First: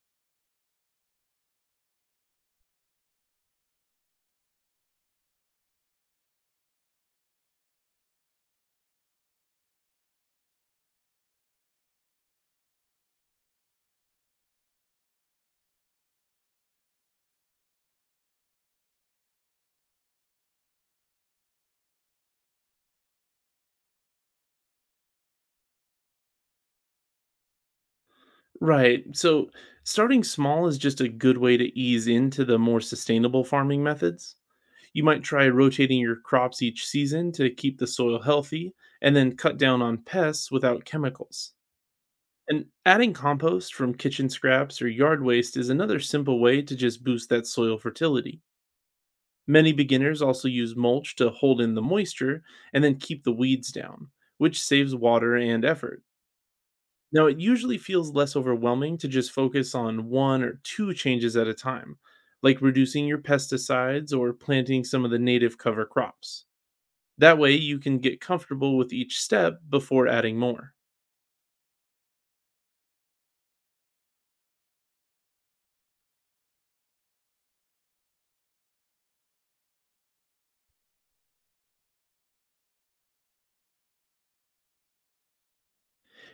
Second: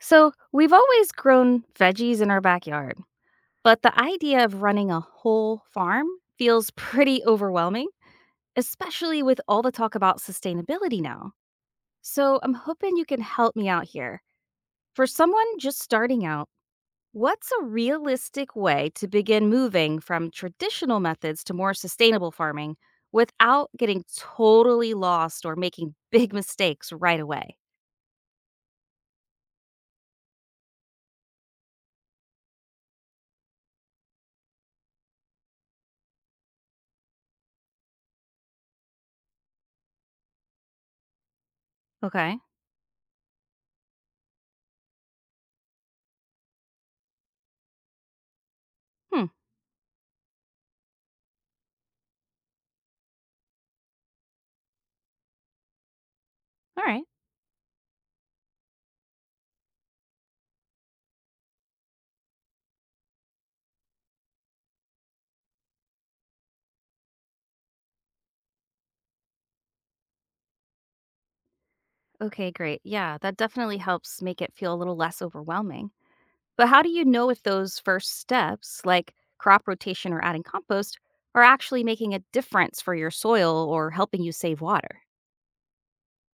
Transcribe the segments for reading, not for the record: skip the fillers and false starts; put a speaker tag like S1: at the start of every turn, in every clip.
S1: So, we've always grown veggies in our backyard, but the idea of running a whole farm feels pretty overwhelming, especially with all the talk about sustainability now. So, I'm hoping you can help me out here. For someone just starting out, what's a realistic way to begin moving from traditional methods to more sustainable farming without getting totally lost or making big mistakes right away?
S2: Right. So starting small is just a good way to ease into the more sustainable farming methods. You might try rotating your crops each season to keep the soil healthy and then cut down on pests without chemicals.
S1: Okay.
S2: And adding compost from kitchen scraps or yard waste is another simple way to just boost that soil fertility.
S1: Hmm.
S2: Many beginners also use mulch to hold in the moisture and then keep the weeds down, which saves water and effort.
S1: All right.
S2: Now, it usually feels less overwhelming to just focus on one or two changes at a time, like reducing your pesticides or planting some of the native cover crops. That way, you can get comfortable with each step before adding more.
S1: Okay, great. Yeah, that definitely helps make it feel a little less overwhelming. But how do you know if those first steps, like crop rotation or adding compost, are actually making a difference for your soil or helping you save water?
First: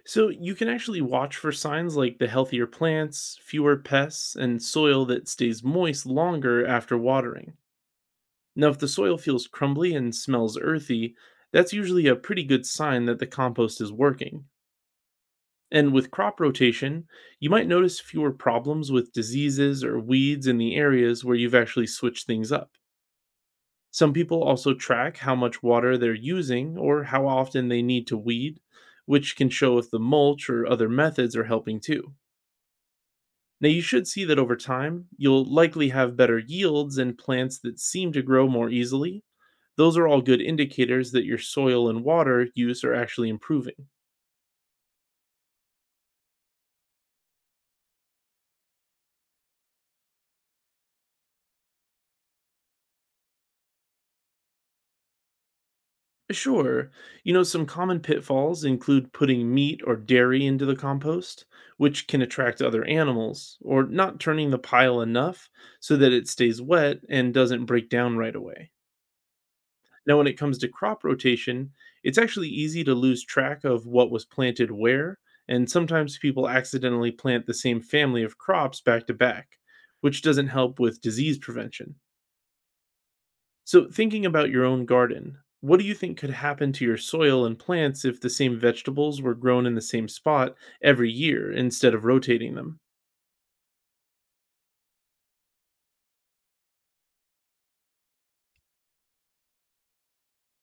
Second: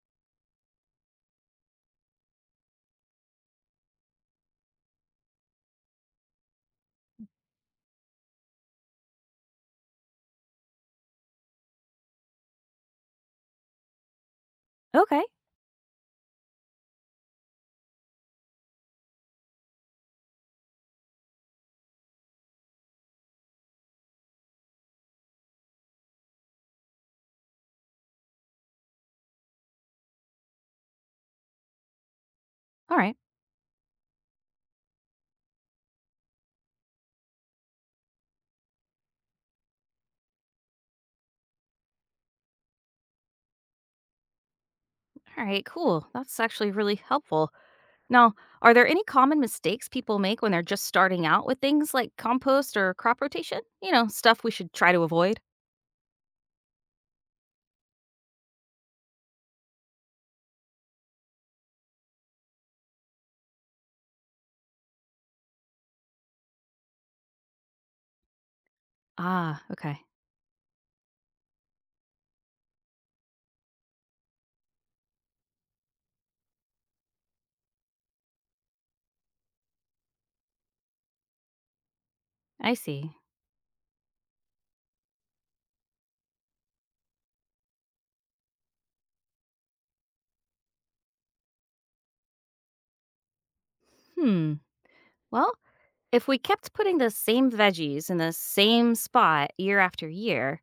S2: So, you can actually watch for signs like the healthier plants, fewer pests, and soil that stays moist longer after watering. Now, if the soil feels crumbly and smells earthy, that's usually a pretty good sign that the compost is working.
S1: Okay.
S2: And with crop rotation, you might notice fewer problems with diseases or weeds in the areas where you've actually switched things up. Some people also track how much water they're using or how often they need to weed, which can show if the mulch or other methods are helping too.
S1: All right.
S2: Now, you should see that over time, you'll likely have better yields and plants that seem to grow more easily. Those are all good indicators that your soil and water use are actually improving.
S1: All right, cool. That's actually really helpful. Now, are there any common mistakes people make when they're just starting out with things like compost or crop rotation? Stuff we should try to avoid?
S2: Sure. You know, some common pitfalls include putting meat or dairy into the compost, which can attract other animals, or not turning the pile enough so that it stays wet and doesn't break down right away.
S1: Ah, okay.
S2: Now, when it comes to crop rotation, it's actually easy to lose track of what was planted where, and sometimes people accidentally plant the same family of crops back to back, which doesn't help with disease prevention.
S1: I see.
S2: So, thinking about your own garden, what do you think could happen to your soil and plants if the same vegetables were grown in the same spot every year instead of rotating them?
S1: Hmm. Well, if we kept putting the same veggies in the same spot year after year,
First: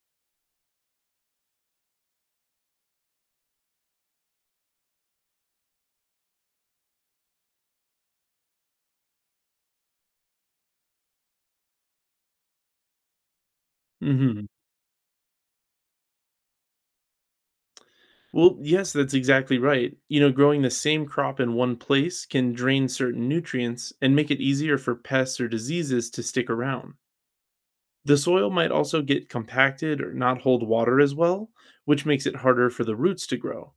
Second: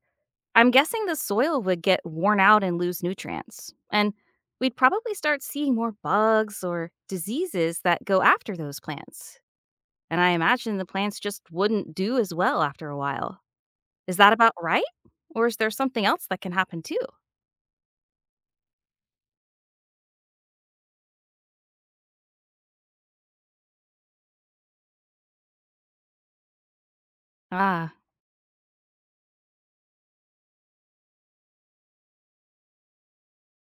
S1: I'm guessing the soil would get worn out and lose nutrients. And we'd probably start seeing more bugs or diseases that go after those plants. And I imagine the plants just wouldn't do as well after a while. Is that
S2: Hmm.
S1: about right? Or is there something else that can happen too?
S2: Well, yes, that's exactly right. You know, growing the same crop in one place can drain certain nutrients and make it easier for pests or diseases to stick around.
S1: Ah,
S2: The soil might also get compacted or not hold water as well, which makes it harder for the roots to grow.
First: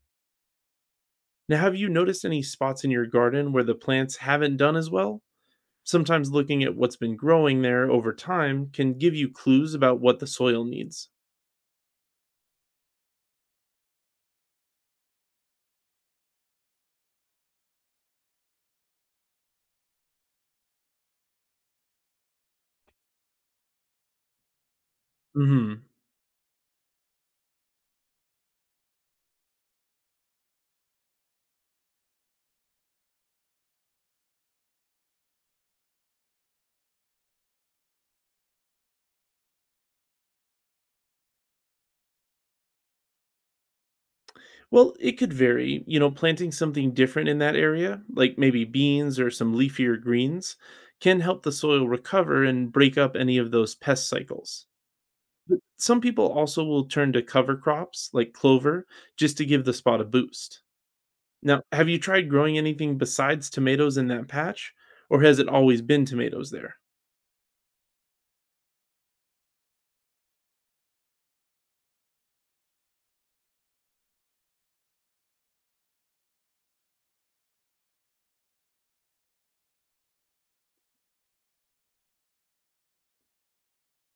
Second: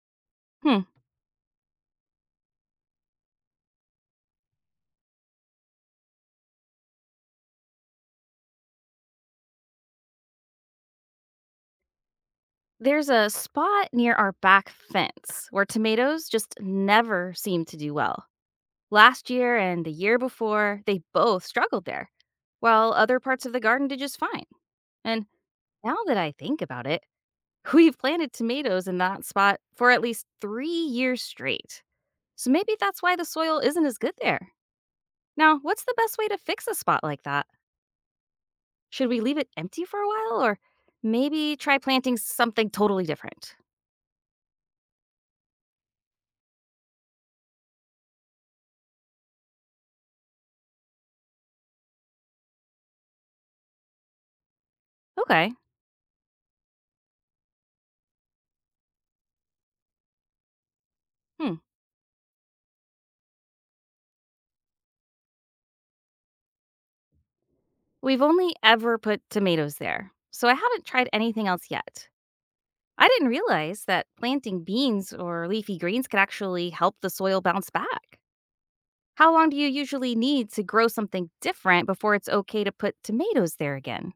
S1: hmm.
S2: Now, have you noticed any spots in your garden where the plants haven't done as well? Sometimes looking at what's been growing there over time can give you clues about what the soil needs.
S1: There's a spot near our back fence where tomatoes just never seem to do well. Last year and the year before, they both struggled there, while other parts of the garden did just fine. And
S2: Hmm.
S1: now that I think about it, we've planted tomatoes in that spot for at least 3 years straight. So maybe that's why the soil isn't as good there. Now, what's the best way to fix a spot like that? Should we leave it empty for a while or maybe try planting something totally different?
S2: Well, it could vary. You know, planting something different in that area, like maybe beans or some leafier greens, can help the soil recover and break up any of those pest cycles.
S1: Okay.
S2: But some people also will turn to cover crops like clover just to give the spot a boost.
S1: Hmm.
S2: Now, have you tried growing anything besides tomatoes in that patch, or has it always been tomatoes there?
S1: We've only ever put tomatoes there, so I haven't tried anything else yet. I didn't realize that planting beans or leafy greens could actually help the soil bounce back. How long do you usually need to grow something different before it's okay to put tomatoes there again?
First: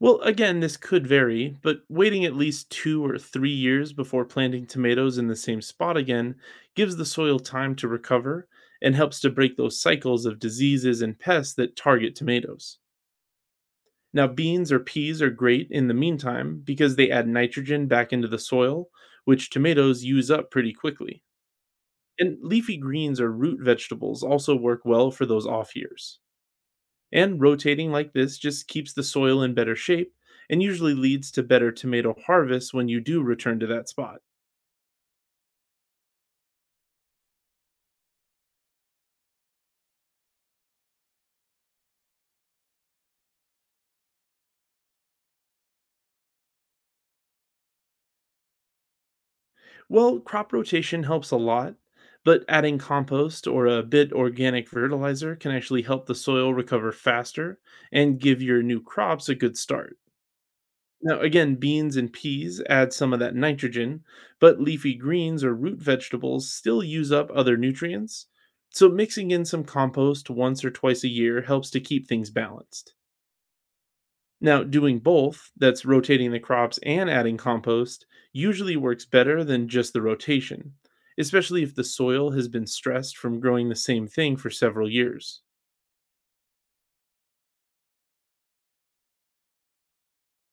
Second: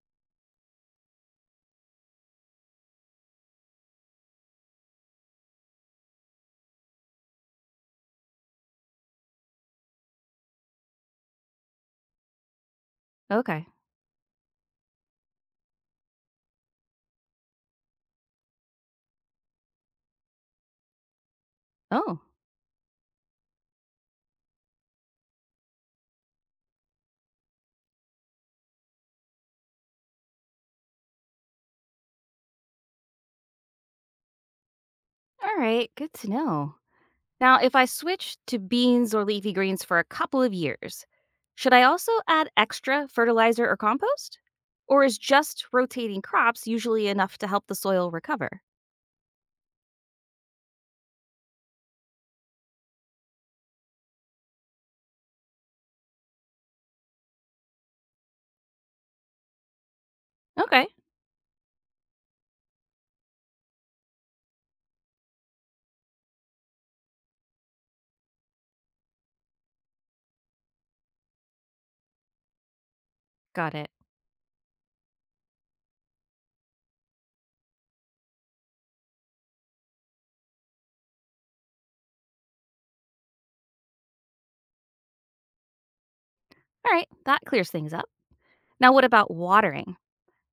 S2: Well, again, this could vary, but waiting at least 2 or 3 years before planting tomatoes in the same spot again gives the soil time to recover and helps to break those cycles of diseases and pests that target tomatoes.
S1: Okay.
S2: Now, beans or peas are great in the meantime because they add nitrogen back into the soil, which tomatoes use up pretty quickly.
S1: Oh,
S2: And leafy greens or root vegetables also work well for those off years. And rotating like this just keeps the soil in better shape and usually leads to better tomato harvests when you do return to that spot.
S1: all right. Good to know. Now, if I switch to beans or leafy greens for a couple of years, should I also add extra fertilizer or compost? Or is just rotating crops usually enough to help the soil recover?
S2: Well, crop rotation helps a lot, but adding compost or a bit organic fertilizer can actually help the soil recover faster and give your new crops a good start.
S1: Okay,
S2: Now, again, beans and peas add some of that nitrogen, but leafy greens or root vegetables still use up other nutrients. So, mixing in some compost once or twice a year helps to keep things balanced.
S1: got it.
S2: Now, doing both, that's rotating the crops and adding compost, usually works better than just the rotation, especially if the soil has been stressed from growing the same thing for several years.
S1: All right, that clears things up. Now, what about watering?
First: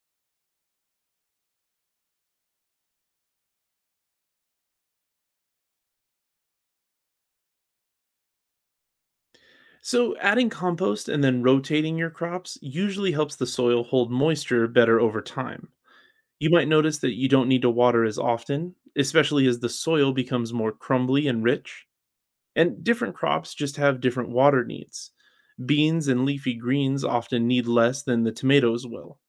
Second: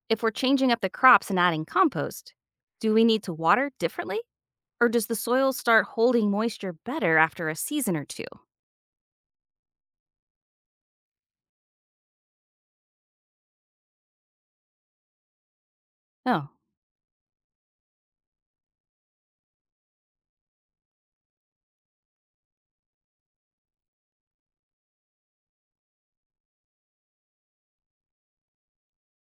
S1: If we're changing up the crops and adding compost, do we need to water differently? Or does the soil start holding moisture better after a season or two?
S2: So, adding compost and then rotating your crops usually helps the soil hold moisture better over time.
S1: Oh,
S2: You might notice that you don't need to water as often, especially as the soil becomes more crumbly and rich. And different crops just have different water needs. Beans and leafy greens often need less than the tomatoes will.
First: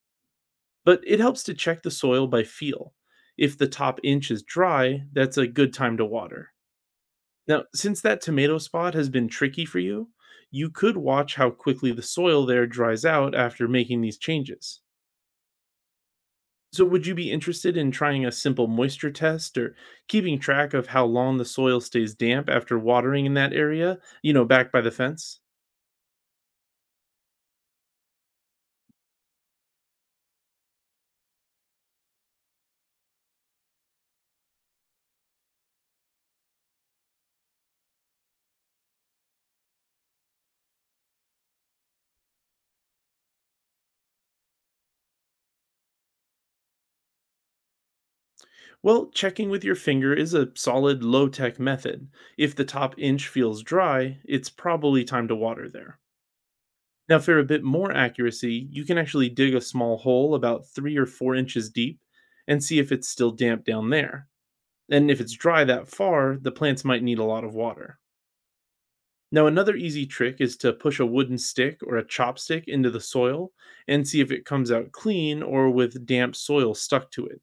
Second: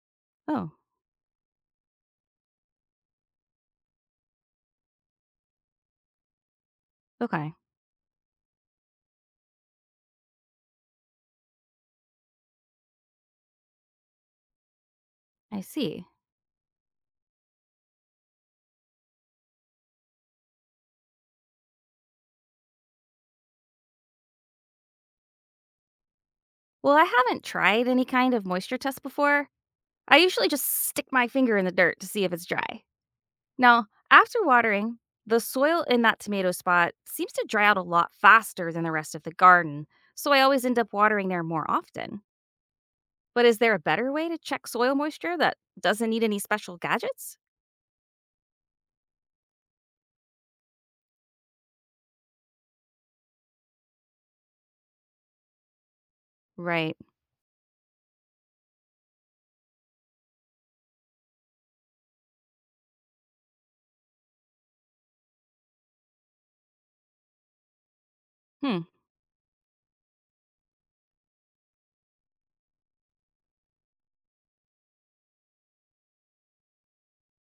S1: oh,
S2: But it helps to check the soil by feel. If the top inch is dry, that's a good time to water.
S1: okay,
S2: Now, since that tomato spot has been tricky for you, you could watch how quickly the soil there dries out after making these changes.
S1: I see.
S2: So, would you be interested in trying a simple moisture test or keeping track of how long the soil stays damp after watering in that area, back by the fence?
S1: Well, I haven't tried any kind of moisture test before. I usually just stick my finger in the dirt to see if it's dry. Now, after watering, the soil in that tomato spot seems to dry out a lot faster than the rest of the garden, so I always end up watering there more often. But is there a better way to check soil moisture that doesn't need any special gadgets?
S2: Well, checking with your finger is a solid low tech method. If the top inch feels dry, it's probably time to water there.
S1: Right.
S2: Now, for a bit more accuracy, you can actually dig a small hole about 3 or 4 inches deep and see if it's still damp down there. And if it's dry that far, the plants might need a lot of water.
S1: Hmm.
S2: Now, another easy trick is to push a wooden stick or a chopstick into the soil and see if it comes out clean or with damp soil stuck to it.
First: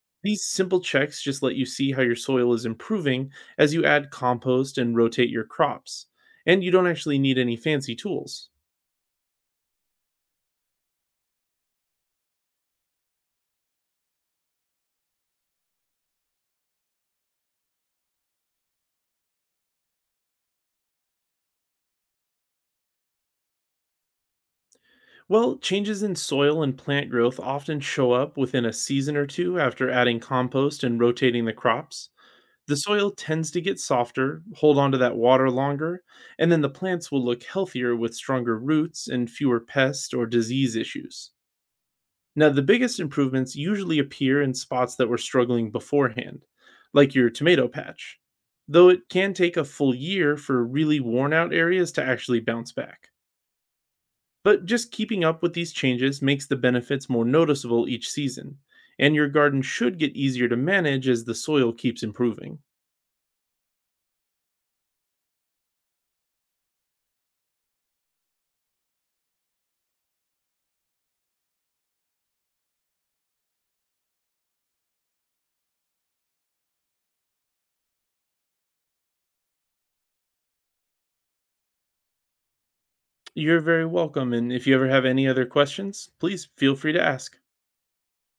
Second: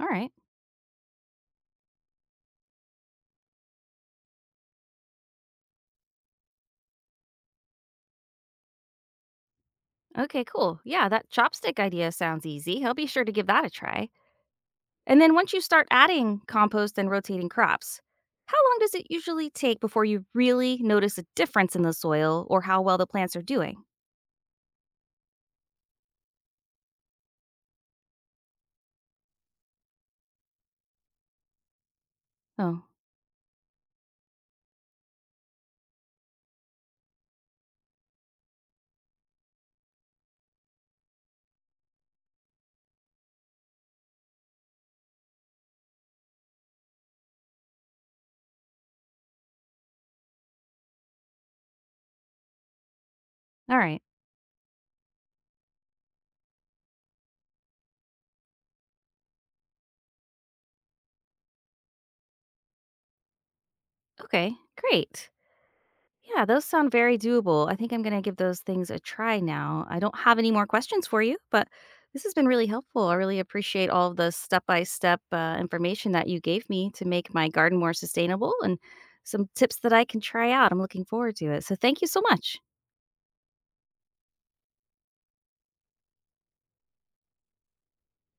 S1: All right.
S2: These simple checks just let you see how your soil is improving as you add compost and rotate your crops. And you don't actually need any fancy tools.
S1: Okay, cool. Yeah, that chopstick idea sounds easy. I'll be sure to give that a try. And then once you start adding compost and rotating crops, how long does it usually take before you really notice a difference in the soil or how well the plants are doing?
S2: Well, changes in soil and plant growth often show up within a season or two after adding compost and rotating the crops. The
S1: Oh,
S2: soil tends to get softer, hold on to that water longer, and then the plants will look healthier with stronger roots and fewer pest or disease issues. Now, the biggest improvements usually appear in spots that were struggling beforehand, like your tomato patch, though it can take a full year for really worn out areas to actually bounce back.
S1: all right.
S2: But just keeping up with these changes makes the benefits more noticeable each season, and your garden should get easier to manage as the soil keeps improving.
S1: Okay, great. Yeah, those sound very doable. I think I'm going to give those things a try now. I don't have any more questions for you, but this has been really helpful. I really appreciate all of the step by step information that you gave me to make my garden more sustainable and some tips that I can try out. I'm looking forward to it. So, thank you so much.
S2: You're very welcome, and if you ever have any other questions, please feel free to ask.